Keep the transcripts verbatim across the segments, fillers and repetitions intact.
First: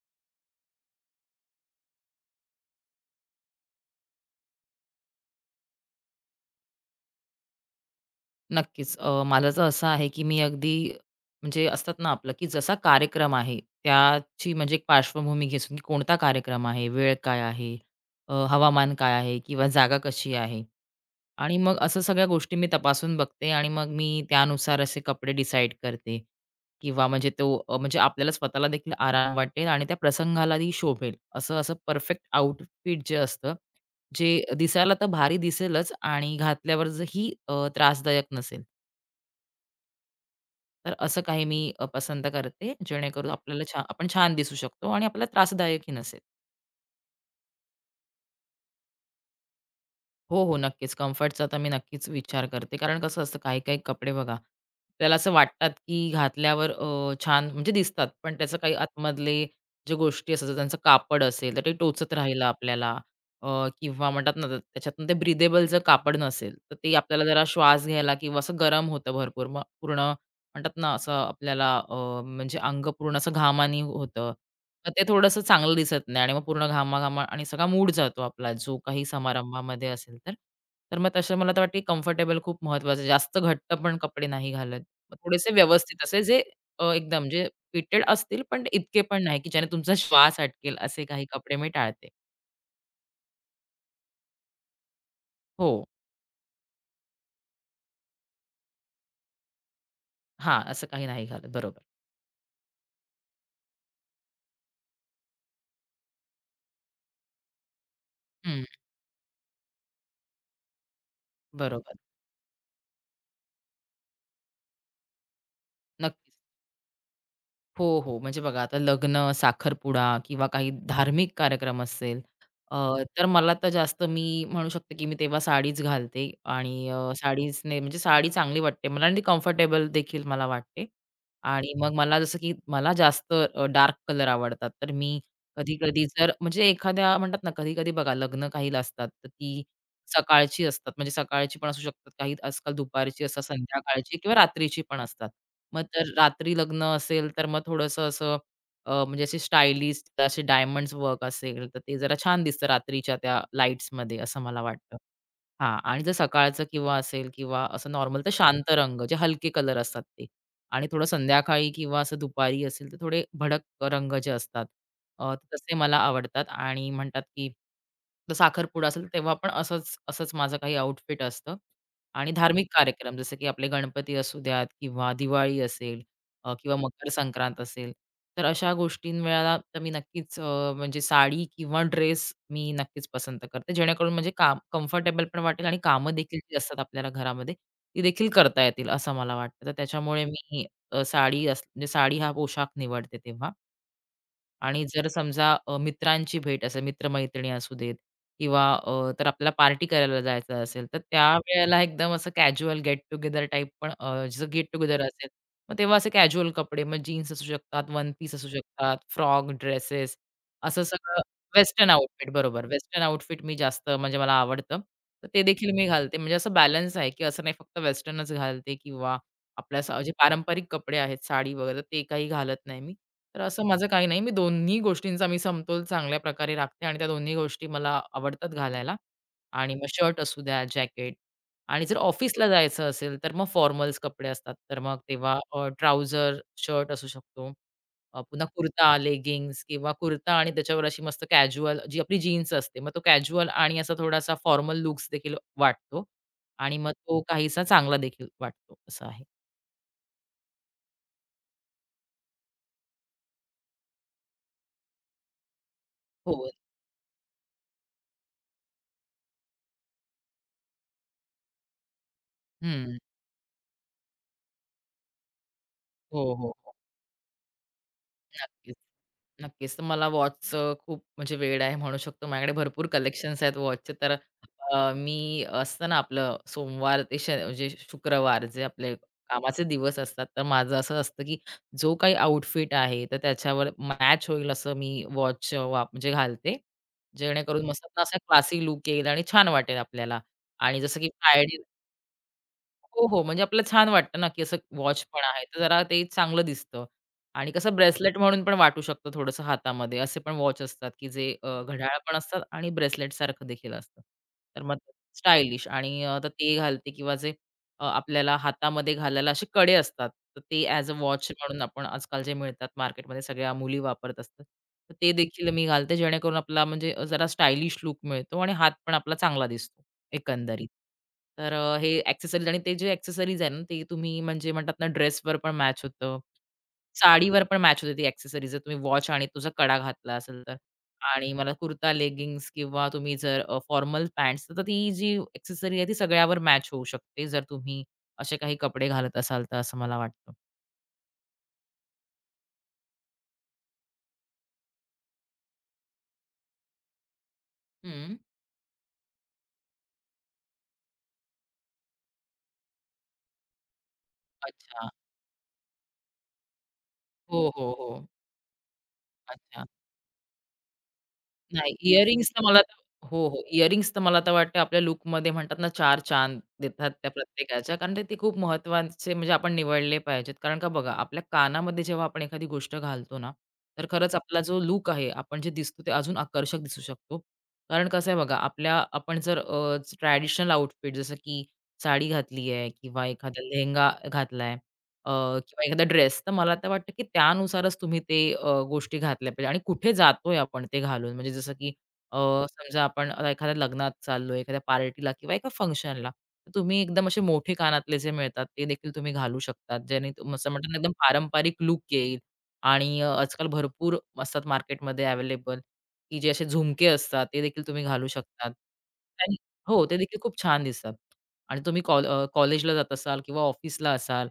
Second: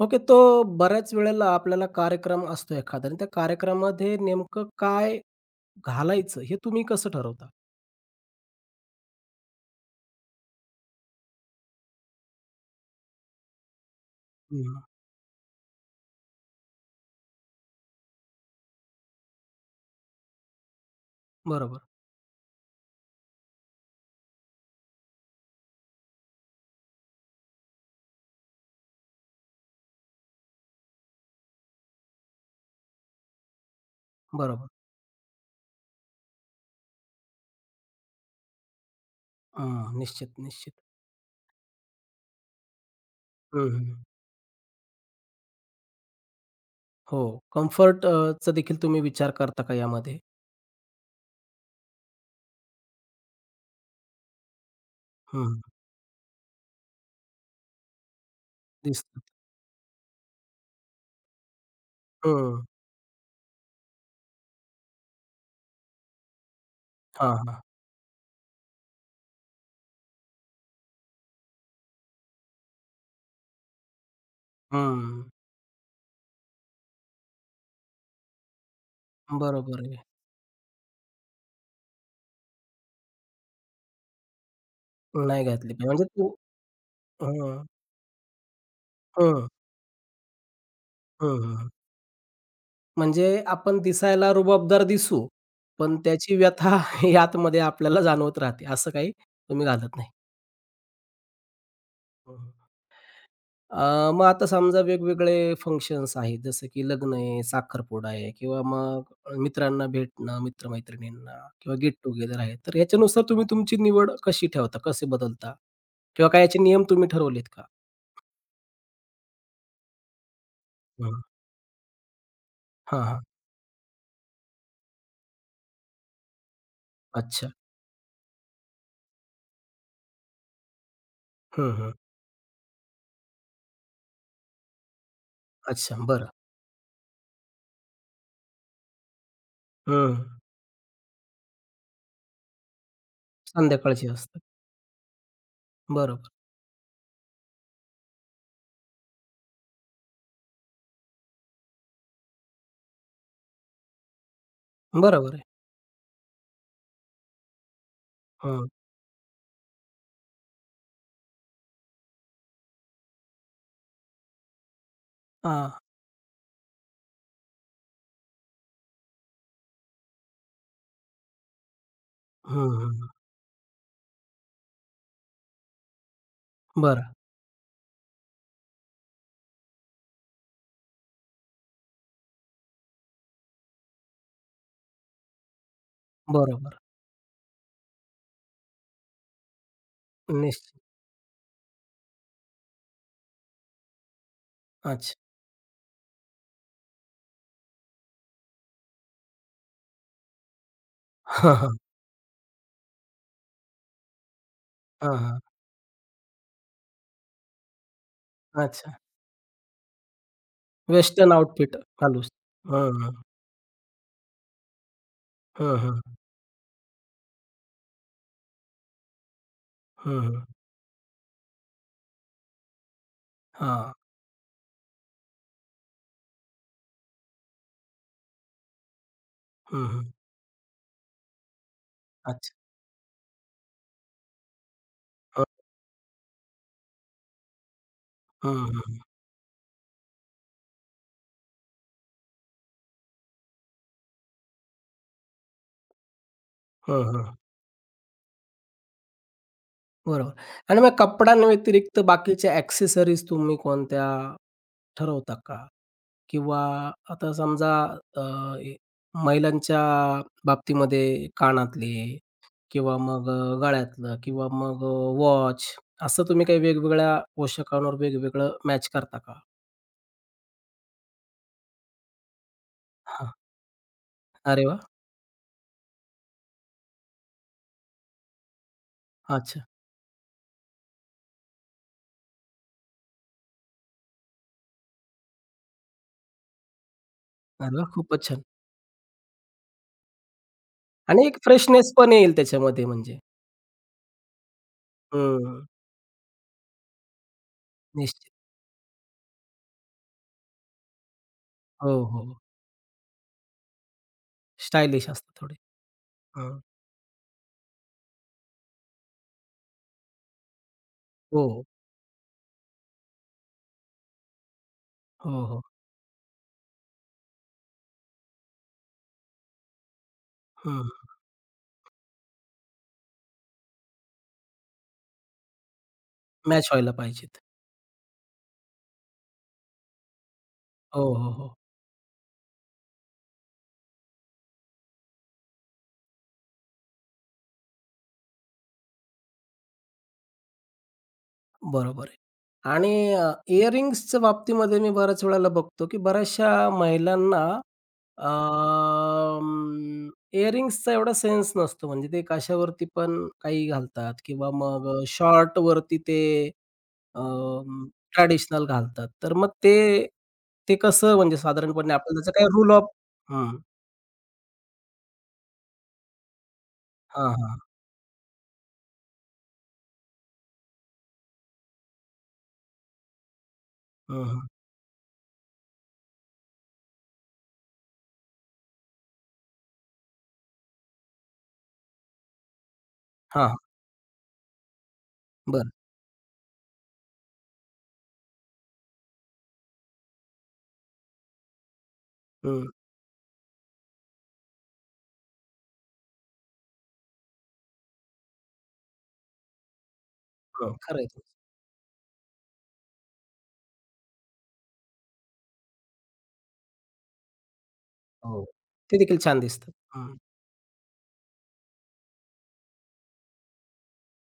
Okay. तो बऱ्याच वेळेला आपल्याला कार्यक्रम असतो एखादा आणि त्या कार्यक्रमामध्ये नेमकं काय घालायचं हे तुम्ही कसं ठरवता? नक्कीच. अ, मला तर असं आहे, की मी अगदी म्हणजे असतात ना आपलं, की जसा कार्यक्रम आहे त्याची म्हणजे हं. एक पार्श्वभूमी घेऊन, की कोणता कार्यक्रम आहे, वेळ काय आहे, अ, हवामान काय आहे किंवा जागा कशी आहे आणि मग बरोबर, असं सगळ्या गोष्टी मी तपासून बघते आणि मग मी त्यानुसार असे कपडे डिसाईड करते किंवा म्हणजे तो अ, म्हणजे आपल्याला स्वतःला देखील आराम वाटेल आणि त्या प्रसंगालाही शोभेल. असं असं परफेक्ट आउटफिट जे असतं, जे बरोबर. दिसायला तर भारी दिसेलच आणि घातल्यावर जर ही अ, त्रासदायक नसेल. हं. निश्चित, निश्चित. तर असं काही मी अ, पसंत करते, जेणेकरून हं, आपल्याला हं, छा हं. आपण छान दिसू शकतो आणि आपल्याला त्रासदायकही नसेल. हो. कम्फर्ट चा देखील तुम्ही विचार करता का यामध्ये? हो, हो, नक्कीच. कम्फर्टचा तर मी नक्कीच विचार करते. कारण कसं असतं काही-काही कपडे बघा, आपल्याला असं हं. वाटतात, की घातल्यावर अ, छान म्हणजे दिसतात. पण त्याचं काही दिसतं. आतमधले जे गोष्टी असतात, त्यांचं कापड असेल, तर ते टोचत राहिलं हं. आपल्याला अ, किंवा म्हणतात ना, त्याच्यातून ते ब्रिदेबल जर कापड नसेल, तर ते आपल्याला हां, जरा हां. श्वास घ्यायला किंवा असं गरम होतं भरपूर. मग पूर्ण म्हणतात ना असं आपल्याला अ, म्हणजे अंग पूर्ण असं घामानी होतं. मग ते हं. थोडंसं चांगलं दिसत नाही आणि मग पूर्ण घामा-घामा आणि सगळा मूड जातो आपला जो काही बरोबर समारंभामध्ये आहे. असेल तर. तर मग तसे मला तर वाटते कम्फर्टेबल खूप महत्त्वाचं आहे. जास्त घट्ट पण कपडे नाही घालत. मग नाही थोडेसे घातली पाहिजे. व्यवस्थित म्हणजे असे तू जे अ, एकदम जे हं. फिटेड असतील पण इतके पण नाही हं. की ज्याने तुमचा श्वास अटकेल असे काही हं, कपडे मी हं. टाळते. म्हणजे आपण दिसायला रुबाबदार दिसू, हो. पण त्याची व्यथा ही आपल्याला जाणवत राहते. असं काही तुम्ही घालत नाही. हां, असं काही नाही घालत. बरोबर. हं, हं. मग आता समजा वेगवेगळे फंक्शन्स आहेत, जसं की लग्न आहे, साखरपुडा आहे किंवा हं. मग मित्रांना भेटणं, मित्र-मैत्रिणींना किंवा गेट बरोबर. टुगेदर आहे. तर ह्याच्यानुसार तुम्ही तुमची निवड कशी ठेवता? कसे बदलता? नक्कीच. किंवा काय याचे नियम तुम्ही ठरवलेत का? हो, हो. म्हणजे बघा आता लग्न, साखरपुडा किंवा काही हं, हं. धार्मिक कार्यक्रम असेल, अ, हां, तर मला तर जास्त मी म्हणू शकते, की मी तेव्हा साडीच घालते आणि अ, अच्छा. साडीचने म्हणजे साडी चांगली वाटते मला आणि ती कम्फर्टेबल देखील मला वाटते. आणि हं, मग हं. मला जसं की मला जास्त डार्क कलर आवडतात. तर मी अच्छा, कधी-कधी बरं. जर म्हणजे एखाद्या म्हणतात ना, कधी-कधी बघा लग्न काही असतात, तर ती हं. सकाळची असतात. म्हणजे सकाळची पण असू शकतात, काही आजकाल दुपारची असतात, संध्याकाळची संध्याकाळची किंवा असतात. रात्रीची पण असतात. मग तर बरोबर. रात्री लग्न असेल, तर मग थोडंसं असं अ, म्हणजे असे स्टायलिश असे डायमंड्स वर्क असेल, तर ते जरा छान दिसतं रात्रीच्या त्या लाईट्समध्ये असं मला वाटतं. बरोबर आहे. हां. आणि जर सकाळचं किंवा असेल किंवा असं नॉर्मल तर हं. शांत रंग जे हलके कलर असतात ते आणि थोडं संध्याकाळी किंवा असं दुपारी असेल तर थोडे भडक रंग जे असतात अ, तसे हां. मला आवडतात आणि म्हणतात की तर साखरपुडा असेल तेव्हा पण असंच असंच माझं काही आउटफिट असतं आणि धार्मिक हं, हं, कार्यक्रम जसं की आपले गणपती असू द्यात किंवा दिवाळी असेल अ, किंवा मकर बरं. संक्रांत असेल. तर अशा गोष्टींवेळेला तर मी नक्कीच अ, म्हणजे साडी किंवा ड्रेस मी नक्कीच पसंत करते. जेणेकरून म्हणजे काम कम्फर्टेबल पण वाटेल आणि कामं देखील जी बरोबर. असतात आपल्याला घरामध्ये, ती देखील करता येतील असं मला वाटतं. तर त्याच्यामुळे मी निश्चित. अ, साडी अस म्हणजे साडी हा पोशाख निवडते तेव्हा. आणि जर अच्छा. समजा अ, मित्रांची भेट असेल, मित्र-मैत्रिणी असू देत किंवा अ, तर आपल्याला पार्टी करायला जायचं असेल, तर हां, हां. त्यावेळेला एकदम असं कॅज्युअल गेट टुगेदर टाइप पण अ, जसं गेट टुगेदर हां, असेल, हां. मग तेव्हा असे कॅज्युअल कपडे मग जीन्स असू शकतात, वन पीस असू अच्छा. शकतात, फ्रॉक, ड्रेसेस असं सगळं वेस्टर्न आउटफिट वेस्टर्न घालू. आउटफिट बरोबर. हं, वेस्टर्न आउटफिट मी जास्त म्हणजे मला आवडतं. तर ते देखील हं, मी हं. घालते. म्हणजे असं बॅलन्स आहे, की असं नाही फक्त वेस्टर्नच घालते किंवा आपल्या सा जे हं, हं. पारंपरिक कपडे आहेत, साडी वगैरे ते काही घालत नाही मी. तर असं माझं हां. काही नाही. मी दोन्ही गोष्टींचा मी समतोल चांगल्या प्रकारे राखते आणि त्या दोन्ही गोष्टी मला आवडतात घालायला. आणि मग हं, हं. शर्ट असू द्या, जॅकेट आणि जर ऑफिसला अच्छा. जायचं असेल, तर मग फॉर्मल्स कपडे असतात. तर मग तेव्हा अ, शर्ट असू शकतो. अ, पुन्हा हं, कुर्ता, हं. लेगिंग्ज किंवा कुर्ता आणि त्याच्यावर अशी मस्त कॅज्युअल जी आपली जीन्स असते. मग तो कॅज्युअल आणि असा थोडासा फॉर्मल लुक्स देखील वाटतो आणि मग हं, तो हं. काहीसा चांगला देखील वाटतो. असं आहे. बरोबर. आणि मग कपड्यांव्यतिरिक्त बाकीच्या ॲक्सेसरीज तुम्ही कोणत्या ठरवता का? हो. किंवा आता समजा अ, ए महिलांच्या बाबतीमध्ये कानातले किंवा हं. मग अ, गळ्यातलं किंवा मग अ, वॉच असं हो, तुम्ही हो, काही हो. वेगवेगळ्या पोशाखांवर वेगवेगळं नक्कीच. मॅच करता का? नक्कीच. तर मला वॉचचं खूप म्हणजे वेड आहे म्हणू शकतो. माझ्याकडे भरपूर हां. कलेक्शन्स आहेत वॉचचे. तर अरे वाह! अ, मी असतं ना आपलं सोमवार ते श म्हणजे शुक्रवार जे आपले अच्छा. कामाचे दिवस असतात, तर माझं असं असतं, की जो काही आउटफिट आहे, तर त्याच्यावर मॅच होईल असं मी वॉच वाप म्हणजे घालते. जेणेकरून अरे मस्त वाह! ना असा खूपच छान. क्लासी लूक येईल आणि छान वाटेल आपल्याला. आणि जसं की आणि एक फ्रायडे फ्रेशनेस पण येईल त्याच्यामध्ये हो, म्हणजे. हो. म्हणजे आपल्याला छान वाटतं ना, की असं वॉच पण आहे, तर हं. जरा ते चांगलं दिसतं आणि कसं ब्रेसलेट निश्चित. म्हणून पण वाटू शकतं थोडंसं हातामध्ये. असे पण वॉच असतात, की जे अ, हो, घड्याळ हो. पण हो. असतात आणि ब्रेसलेटसारखं देखील असतं. तर मग स्टायलिश असतात थोडे. स्टायलिश आणि अ, तर ते हां. घालते किंवा जे अ, आपल्याला हातामध्ये घालायला असे कडे असतात, तर ते ॲज अ वॉच म्हणून हो, आपण आजकाल जे मिळतात मार्केटमध्ये सगळ्या मुली वापरत असतात. तर ते हो, देखील हो. मी घालते जेणेकरून आपला म्हणजे अ, जरा स्टायलिश लूक मिळतो आणि हात पण आपला चांगला दिसतो. एकंदरीत. हं. तर अ, हे एक्सेसरीज आणि ते जे एक्सेसरीज आहे ना, ते तुम्ही म्हणजे म्हणतात ना, ड्रेसवर पण मॅच होतं. मॅच व्हायला पाहिजेत. साडीवर पण मॅच होते ती एक्सेसरीज. जर तुम्ही वॉच आणि तुझा कडा घातला असेल तर. हो, हो, आणि मला हो. कुर्ता, लेगिंग्ज किंवा तुम्ही जर फॉर्मल पॅन्ट्स तर ती जी एक्सेसरी आहे ती सगळ्यावर मॅच होऊ शकते, जर तुम्ही असे काही कपडे घालत असाल तर, असं मला वाटतं. बरोबर आहे. आणि अ, इयरिंग्सच्या बाबतीमध्ये मी बऱ्याच वेळेला बघतो, की बऱ्याचशा महिलांना हं. अं, इयरिंग्सचा एवढा सेन्स नसतो. म्हणजे ते कशावरती पण काही घालतात किंवा मग अच्छा. अ, शॉर्टवरती ते अ, हो, हो, हो. घालतात. तर मग अच्छा. ते ते कसं म्हणजे नाही, साधारणपणे आपल्याला इयरिंग्स त्याचा तर काही मला रूल तर- ऑफ हो, हो. हं. इयरिंग्स तर मला तर वाटतं आपल्या लूकमध्ये म्हणतात ना चार चांद देतात त्या हां, हां. प्रत्येकाच्या. कारण ते ते खूप महत्त्वाचे म्हणजे आपण निवडले पाहिजेत. कारण का बघा आपल्या कानामध्ये जेव्हा आपण एखादी गोष्ट घालतो ना, तर खरंच आपला जो लूक आहे, आपण जे दिसतो ते अजून आकर्षक दिसू शकतो. कारण कसं आहे बघा आपल्या आपण जर ट्रॅडिशनल आउटफिट जसं की साडी घातली आहे किंवा एखादा हां, हां. लेहंगा घातलाय अ, किंवा बरं. एखादा ड्रेस, तर मला तर वाटतं की त्यानुसारच तुम्ही ते अ, गोष्टी घातल्या पाहिजे आणि कुठे जातोय आपण ते घालून. म्हणजे जसं की अ, हं, समजा आपण आता एखाद्या लग्नात चाललोय, एखाद्या पार्टीला किंवा एका फंक्शनला, तर तुम्ही एकदम असे मोठे कानातले जे मिळतात, ते देखील तुम्ही घालू शकतात. ज्याने तुम असं म्हणतात हं. ना, एकदम खरं आहे तुमचं. पारंपरिक लूक येईल आणि अ, आजकाल भरपूर असतात मार्केटमध्ये अवेलेबल, की जे असे झुमके असतात, ते देखील तुम्ही घालू हो. शकतात. ते देखील आणि छान दिसतात. हो, ते हं, देखील खूप छान दिसतात. आणि तुम्ही कॉल अ, कॉलेजला जात असाल किंवा ऑफिसला असाल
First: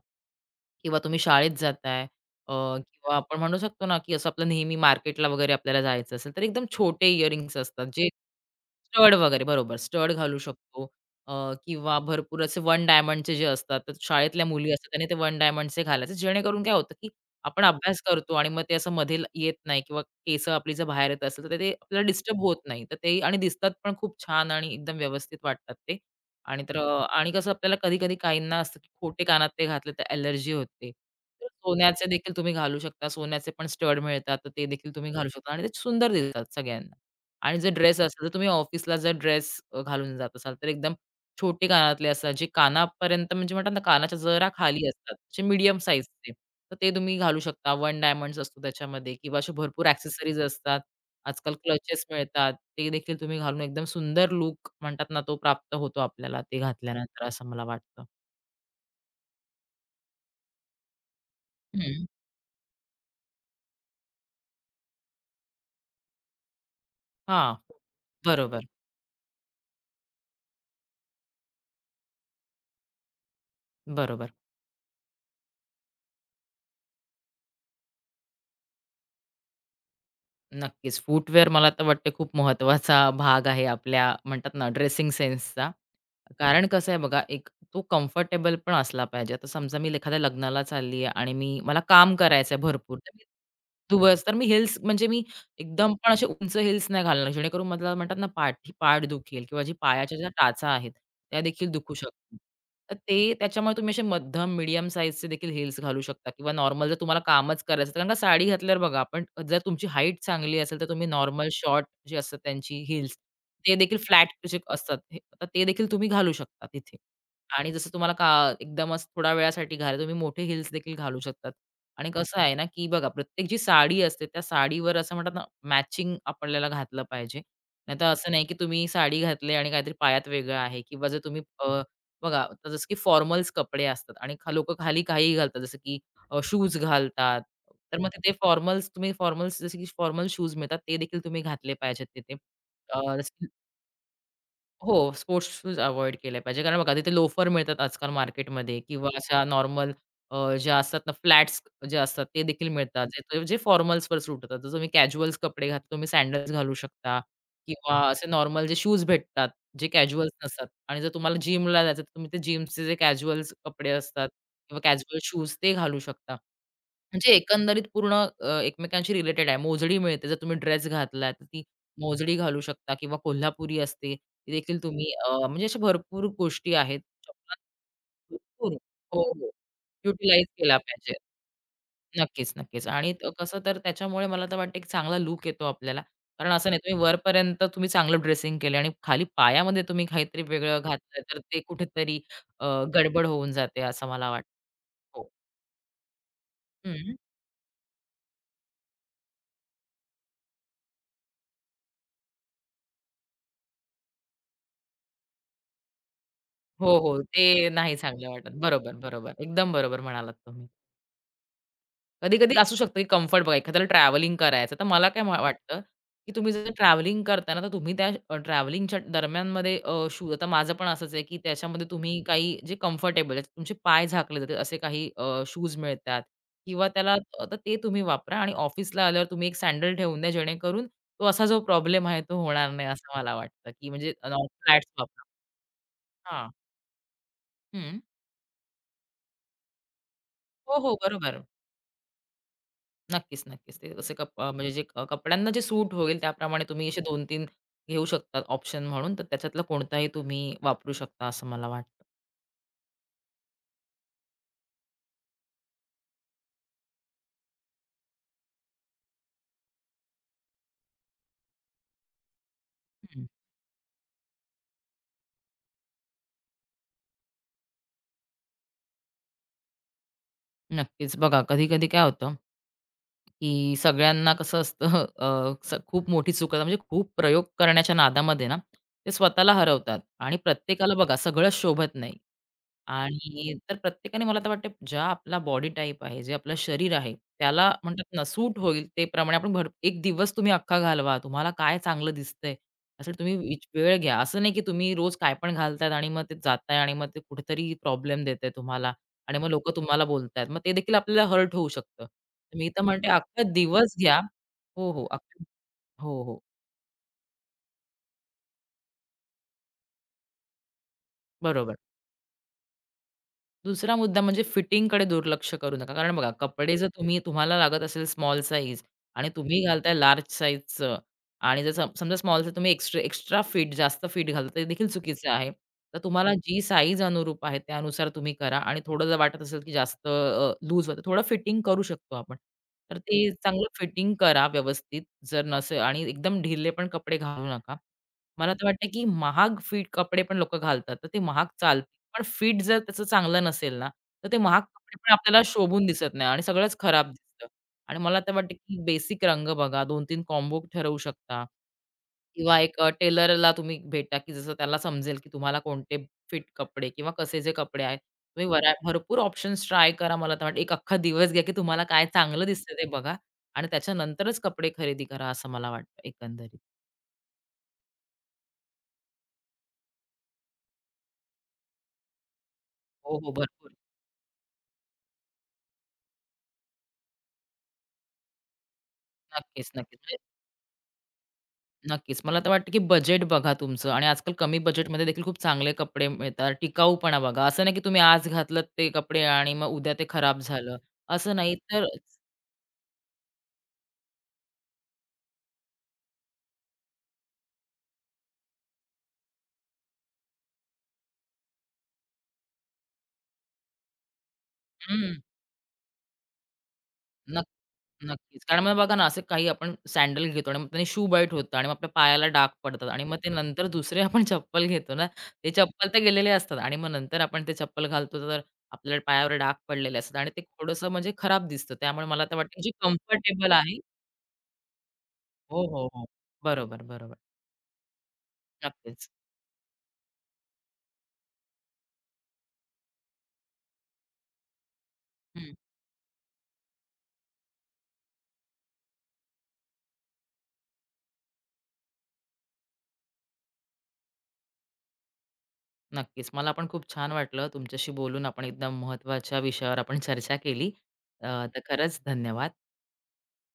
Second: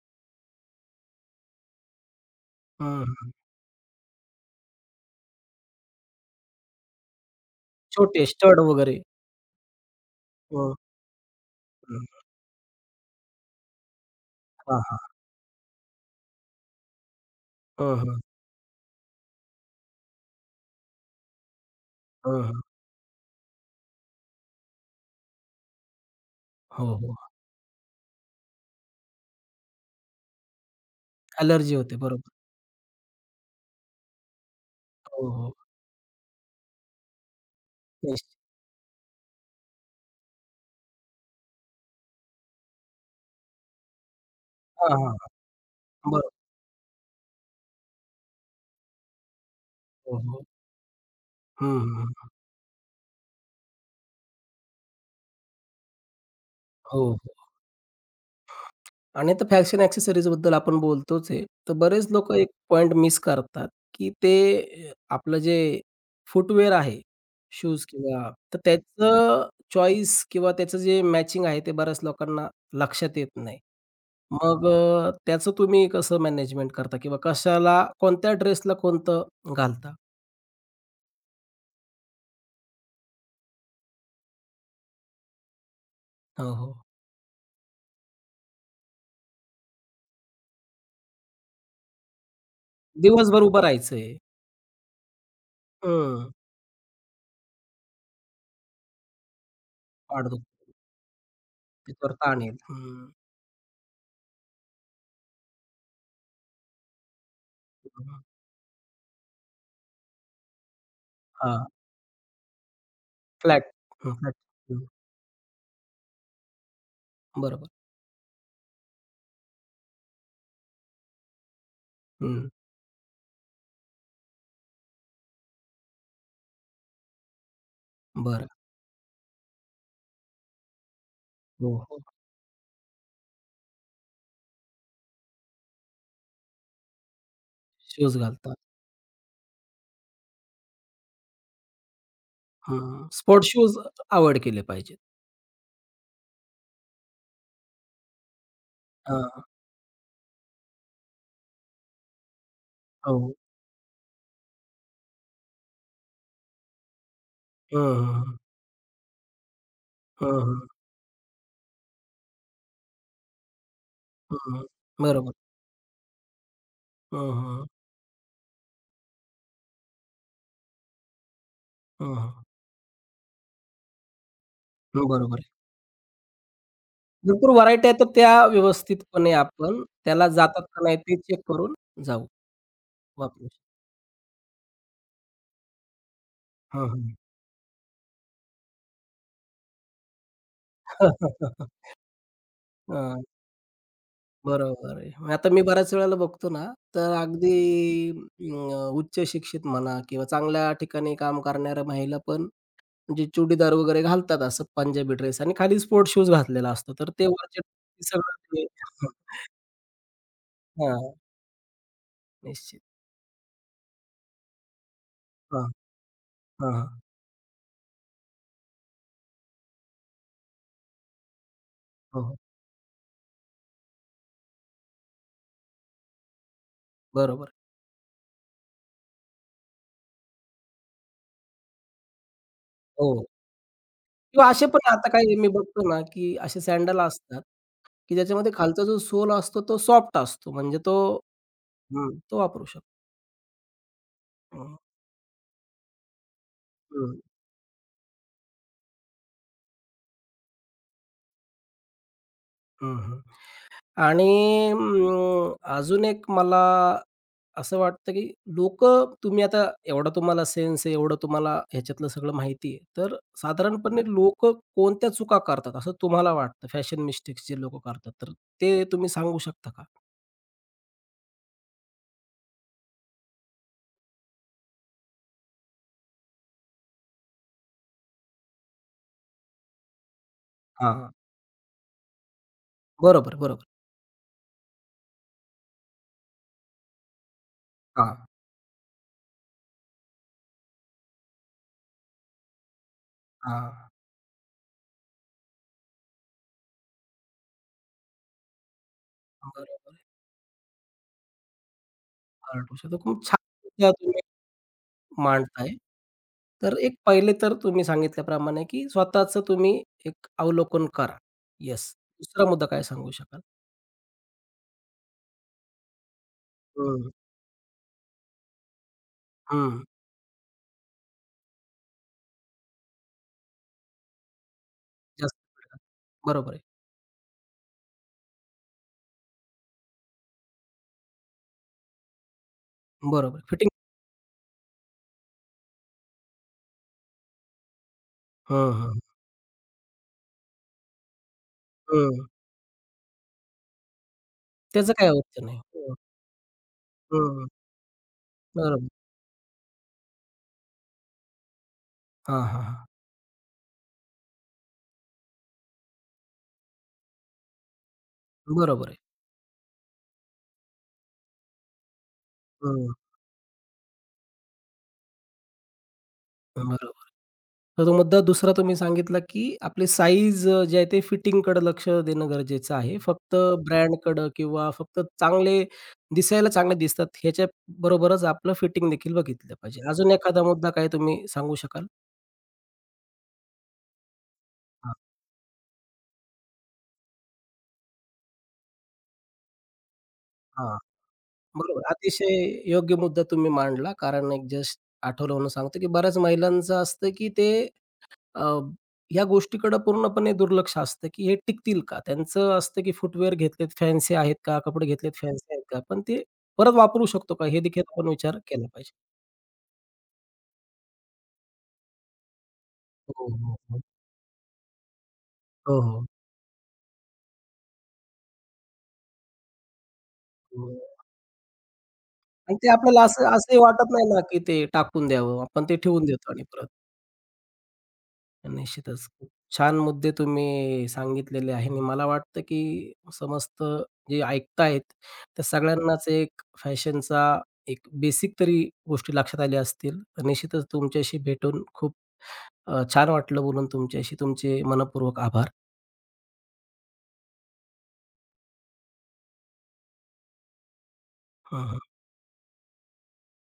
किंवा तुम्ही शाळेत जाताय अ, हं, किंवा हं. आपण म्हणू शकतो ना, की असं आपलं नेहमी मार्केटला वगैरे आपल्याला जायचं असेल, तर एकदम छोटे इयरिंग्स असतात जे छोटे स्टड वगैरे. स्टड वगैरे बरोबर स्टड घालू हं, शकतो अ, किंवा हं. भरपूर असे वन डायमंडचे जे असतात, तर शाळेतल्या मुली हां, असतात त्याने हां. ते वन डायमंडचे घालायचे. जेणेकरून काय होतं, की आपण हं, अभ्यास हं. करतो आणि मग ते असं मध्ये येत नाही किंवा केस आपली जर बाहेर येत असेल, तर ते ते आपल्याला डिस्टर्ब हं, होत हं. नाही. तर ते आणि दिसतात पण खूप छान आणि एकदम व्यवस्थित वाटतात ते. आणि तर अ, हो, हो. आणि कसं आपल्याला कधी-कधी काहींना असतं, की खोटे कानात ते घातले तर एलर्जी होते. तर ॲलर्जी होते. सोन्याचे बरोबर. देखील तुम्ही घालू शकता. सोन्याचे पण स्टड मिळतात, तर ते देखील तुम्ही हो, घालू शकता हो. आणि ते सुंदर दिसतात सगळ्यांना. आणि जर ड्रेस असेल, तर निश्चित. तुम्ही ऑफिसला जर ड्रेस घालून जात असाल, तर एकदम छोटे कानातले असतात, जे कानापर्यंत म्हणजे म्हणतात ना, कानाच्या जरा खाली हां, हां, असतात, हां. जे मीडियम बरोबर. साईजचे. तर ते तुम्ही घालू शकता. वन डायमंड असतो त्याच्यामध्ये किंवा असे भरपूर हो, एक्सेसरीज हो. असतात. आजकाल हं, क्लचेस हं. मिळतात. ते देखील तुम्ही घालून एकदम सुंदर लूक म्हणतात ना, तो प्राप्त होतो आपल्याला ते हो. घातल्यानंतर, हो. असं मला वाटतं. आणि आता फॅशन ॲक्सेसरीजबद्दल आपण बोलतोच आहे. तर हं. बरेच लोकं एक पॉइंट मिस करतात, की ते अ, आपलं जे फूटवेअर आहे, हां. शूज किंवा तर बरोबर, त्याचं चॉईस किंवा त्याचं जे मॅचिंग आहे, ते बऱ्याच लोकांना लक्षात येत नाही. बरोबर. मग अ, त्याचं तुम्ही कसं मॅनेजमेंट करता किंवा कशाला कोणत्या ड्रेसला कोणतं घालता? नक्कीच. फूटवेअर मला तर वाटते खूप महत्त्वाचा भाग आहे आपल्या म्हणतात ना ड्रेसिंग सेन्सचा. हो, कारण हो. कसं आहे बघा, एक तो कम्फर्टेबल पण असला पाहिजे. आता समजा मी एखाद्या लग्नाला चालली आहे आणि मी मला काम करायचं आहे भरपूर, तर मी दिवसभर उभं राहायचंय. दिवस तर मी हिल्स म्हणजे मी एकदम पण असे हं. उंच हिल्स नाही घालणार, जेणेकरून मला म्हणतात ना पाठी पाठ दुखेल किंवा जी पायाच्या पाठ ज्या दुखते, टाचा आहेत, त्या देखील दुखू त्याच्यावर शकतात. हं. ताण येईल. तर हं. ते त्याच्यामुळे तुम्ही असे मध्यम, मीडियम साइजचे देखील हिल्स घालू शकता किंवा नॉर्मल जर तुम्हाला कामच करायचं असेल. कारण का हं. साडी घातल्यावर बघा आपण जर तुमची हाईट चांगली असेल, तर तुम्ही नॉर्मल हां. शॉर्ट जे असतात त्यांची हिल्स फ्लॅट. ते देखील फ्लॅट फ्लॅट. जे असतात, हे- तर ते देखील तुम्ही घालू शकता तिथे. बरोबर. आणि जसं तुम्हाला का एकदमच थोड्या वेळासाठी घालायला तुम्ही मोठे हिल्स देखील घालू शकतात. आणि कसं हं. आहे ना, की बघा प्रत्येक जी साडी असते त्या साडीवर असं म्हणतात ना, मॅचिंग आपल्याला घातलं पाहिजे. नाहीतर असं नाही, बरं. की तुम्ही साडी घातली आणि काहीतरी पायात वेगळं आहे किंवा जर तुम्ही हो, हो. बघा, आता जसं की फॉर्मल्स कपडे असतात आणि लोक खाली काही घालतात, जसं की शूज घालतात. तर मग शूज तिथे घालतात. फॉर्मल्स तुम्ही फॉर्मल्स जसे की फॉर्मल शूज मिळतात, ते देखील तुम्ही घातले पाहिजेत तिथे. हां. अ, जसं की स्पोर्ट्स शूज अव्हॉइड केले हो, पाहिजेत. स्पोर्ट्स शूज अव्हॉइड केले पाहिजे. कारण बघा तिथे लोफर मिळतात आजकाल मार्केटमध्ये किंवा हां, अशा नॉर्मल अ, ज्या असतात ना फ्लॅट्स जे असतात ते देखील मिळतात. हो. जे जे फॉर्मल्सवर सूट होतात. जर तुम्ही कॅज्युअल्स कपडे घातले तुम्ही सॅडल्स घालू शकता हं, किंवा हं, असे हं. नॉर्मल जे शूज भेटतात, जे कॅज्युअल्स हं, नसतात हं. आणि जर तुम्हाला जिमला जायचं तर तुम्ही ते जिमचे जे कॅज्युअल्स कपडे असतात किंवा कॅज्युअल बरोबर. शूज ते घालू शकता. म्हणजे हं, हं. एकंदरीत पूर्ण अ, एकमेकांशी रिलेटेड आहे. मोजडी मिळते. जर तुम्ही ड्रेस घातलाय, तर ती हं, मोजडी हं. घालू शकता किंवा कोल्हापुरी असते. ती देखील तुम्ही अ, बरोबर आहे. म्हणजे अशा भरपूर गोष्टी आहेत. भरपूर चपला व्हरायटी आहे, तर त्या भरपूर. हो, व्यवस्थितपणे हो. आपण त्याला युटिलाइज जातात केला का नाही पाहिजे. ते चेक करून जाऊ नक्कीच, नक्कीच. आणि त वापरू. कसं तर त्याच्यामुळे मला तर वाटतं, की चांगला लूक येतो आपल्याला. कारण असं नाही, हं, तुम्ही हं. वरपर्यंत तुम्ही चांगलं ड्रेसिंग केलं आणि खाली पायामध्ये तुम्ही काहीतरी वेगळं घातलं, तर ते कुठेतरी अ, हां, गडबड होऊन जाते असं मला वाटतं. बरोबर आहे. हो. मग आता मी बऱ्याच वेळेला बघतो ना, तर हं. अगदी अ, उच्च शिक्षित म्हणा किंवा चांगल्या ठिकाणी काम करणाऱ्या महिला पण जे चुडीदार वगैरे घालतात असं पंजाबी ड्रेस आणि खाली स्पोर्ट्स शूज घातलेला हो, असतो. तर हो. ते ते वरचे नाही चांगलं सगळं वाटत. ते बरोबर, बरोबर. एकदम बरोबर म्हणालात तुम्ही. हां, कधी-कधी असू निश्चित. शकतं, की कम्फर्ट बघा, एखाद्याला ट्रॅव्हलिंग करायचं. तर मला काय मा हां, वाटतं, की तुम्ही जर हां, हां. ट्रॅव्हलिंग करताना तर तुम्ही त्या अ, ट्रॅव्हलिंगच्या दरम्यानमध्ये अ, शूज, आता माझं पण असंच आहे, की त्याच्यामध्ये तुम्ही हो, हो. काही जे कम्फर्टेबल आहेत, तुमचे पाय झाकले जातील असे काही शूज मिळतात किंवा त्याला, बरोबर. तर ते तुम्ही वापरा आणि ऑफिसला आल्यावर तुम्ही एक सँडल ठेवून द्या, जेणेकरून तो असा जो प्रॉब्लेम आहे तो होणार नाही असं हो. मला वाटतं. की म्हणजे किंवा असे फ्लॅट्स पण आता वापरा. काही मी बघतो ना, की हां. असे सँडल असतात, हं. की ज्याच्यामध्ये खालचा जो सोल असतो तो सॉफ्ट असतो हो, म्हणजे हो. तो बरोबर. हं, तो वापरू शकतो. नक्कीच, नक्कीच. ते जसे कप अ, म्हणजे हं, जे क- कपड्यांना जे सूट होईल त्याप्रमाणे तुम्ही असे दोन तीन घेऊ शकता ऑप्शन म्हणून. तर त्याच्यातला कोणताही तुम्ही वापरू शकता असं मला वाटतं. हं, हं. आणि अं, अजून एक मला असं वाटतं, की लोक तुम्ही आता एवढा तुम्हाला सेन्स आहे, एवढं तुम्हाला ह्याच्यातलं सगळं माहिती आहे. तर हं. साधारणपणे लोकं कोणत्या चुका करतात असं तुम्हाला वाटतं? फॅशन मिस्टेक्स जे लोकं करतात, तर ते तुम्ही सांगू शकता का? नक्कीच. बघा, कधी-कधी काय होतं, की सगळ्यांना कसं असतं अ, स खूप मोठी चूक आहे, म्हणजे खूप प्रयोग करण्याच्या नादामध्ये ना, ते स्वतःला हरवतात आणि प्रत्येकाला हां. बघा, सगळं शोभत नाही. बरोबर, आणि बरोबर. तर प्रत्येकाने, मला तर वाटते, ज्या आपला बॉडी टाइप आहे, जे आपलं शरीर आहे, त्याला म्हणतात हां, ना, सूट होईल ते प्रमाणे आपण भर एक दिवस तुम्ही अख्खा घालवा. तुम्हाला काय चांगलं दिसतंय यासाठी तुम्ही विच हां. वेळ घ्या. असं नाही, की तुम्ही रोज काय पण घालतायत आणि मग ते जाताय आणि मग ते कुठेतरी प्रॉब्लेम देतंय तुम्हाला आणि मग लोकं बरोबर आहे. तुम्हाला बोलतायत. मग ते देखील आपल्याला हर्ट होऊ शकतं. तर मी आर्ट तर विषय तर म्हणते, खूप छान अख्खा मुद्दा दिवस घ्या. तुम्ही हो, हो. अख्खा. मांडताय. हो, हो. तर एक पहिले तर तुम्ही सांगितल्याप्रमाणे, की स्वतःचं तुम्ही एक अवलोकन करा. बरोबर. येस. दुसरा मुद्दा काय सांगू शकाल? दुसरा मुद्दा म्हणजे फिटिंगकडे दुर्लक्ष करू नका. कारण बघा, कपडे जर हं, तुम्ही, तुम्हाला लागत असेल स्मॉल साईज आणि तुम्ही हं. घालताय लार्ज साईजचं, आणि जर सम समजा स्मॉल साईज तुम्ही एक्स्ट्रा एक्स्ट्रा फिट, जास्त फिट घालता, ते देखील चुकीचं जास्त आहे. पडतात. तर तुम्हाला बरोबर जी आहे. साईज अनुरूप आहे त्यानुसार तुम्ही करा आणि थोडं जर वाटत असेल की जास्त अ, लूज होतं, थोडं फिटिंग करू शकतो आपण. तर ते बरोबर चांगलं फिटिंग फिटिंग करा. व्यवस्थित जर नसेल आणि एकदम ढिले पण कपडे घालू नका. मला तर हं, वाटतं, हं. की महाग फिट कपडे पण लोकं घालतात. तर ते महाग चालतील. पण हं. फिट जर त्याचं चांगलं नसेल ना, तर ते महाग त्याचं कपडे काही पण आपल्याला अवघड नाही. शोभून दिसत नाही आणि सगळंच खराब हं, दिसतं. हं. आणि मला तर वाटतं, की बरोबर. बेसिक रंग बघा, दोन तीन कॉम्बो ठरवू शकता हां, किंवा हां, एक हां. अ, टेलरला तुम्ही भेटा, की जसं त्याला समजेल, की तुम्हाला कोणते फिट कपडे किंवा कसे जे कपडे आहेत. तुम्ही वरा बरोबर आहे. भरपूर ऑप्शन्स ट्राय करा. मला तर वाटतं, एक अख्खा दिवस घ्या, की तुम्हाला काय चांगलं दिसतं ते हं. बघा आणि त्याच्यानंतरच कपडे खरेदी करा, असं मला वाटतं एकंदरीत. बरोबर. तर तो मुद्दा दुसरा तुम्ही सांगितला, की आपली साईज अ, जे आहे ते फिटिंगकडे लक्ष देणं गरजेचं आहे. हो, हो. फक्त भरपूर. ब्रँडकडं किंवा फक्त चांगले दिसायला चांगले दिसतात ह्याच्या बरोबरच आपलं फिटिंग देखील बघितलं नक्कीच, पाहिजे. अजून नक्कीच. एखादा मुद्दा काही तुम्ही सांगू शकाल? नक्कीच. मला तर वाटतं, की बजेट बघा तुमचं आणि आजकाल कमी हां, बजेटमध्ये देखील खूप चांगले कपडे मिळतात. टिकाऊपणा बघा. असं नाही, की तुम्ही आज घातलत ते कपडे आणि मग उद्या ते खराब झालं. हां. असं नाही बरोबर. तर. अतिशय योग्य मुद्दा तुम्ही मांडला. कारण एक जस्ट आठवल्यावरून सांगतो, की बऱ्याच महिलांचं असतं, की ते अ, ह्या गोष्टीकडे पूर्णपणे दुर्लक्ष असतं, की हे टिकतील का? त्यांचं असतं, की फुटवेअर घेतलेत फॅन्सी आहेत का? कपडे घेतलेत हं. फॅन्सी आहेत का? पण ते परत वापरू शकतो का? नक्क हे देखील आपण विचार नक्कीच. कारण केला मग पाहिजे. बघा ना, असे काही आपण सँडल घेतो आणि मग त्याने शू बाईट होतं आणि मग आपल्या पायाला डाग पडतात आणि मग हो, ते हो, नंतर हो. दुसरे आपण चप्पल घेतो ना, ते हो, चप्पल तर हो. गेलेले असतात आणि मग नंतर आपण ते चप्पल घालतो, तर आपल्या पायावर डाग पडलेले असतात आणि ते हो. थोडंसं म्हणजे खराब दिसतं. त्यामुळे मला तर आणि वाटतं, ते जे आपल्याला असं कम्फर्टेबल असंही आहे. वाटत नाही ना, की ते टाकून द्यावं. हो, आपण ते हो, हो. ठेवून देतो आणि परत बरोबर, बरोबर. निश्चितच. नक्कीच. खूप छान मुद्दे तुम्ही सांगितलेले आहे आणि मला वाटतं, की समस्त जे ऐकतायत, त्या हं. सगळ्यांनाच एक फॅशनचा एक बेसिक तरी गोष्टी लक्षात आल्या असतील. तर निश्चितच तुमच्याशी भेटून खूप अ, छान वाटलं बोलून तुमच्याशी. तुमचे मनःपूर्वक आभार. नक्कीच. मला पण खूप छान वाटलं तुमच्याशी बोलून. आपण एकदम महत्त्वाच्या विषयावर आपण चर्चा केली. अ, तर हं. खरंच धन्यवाद.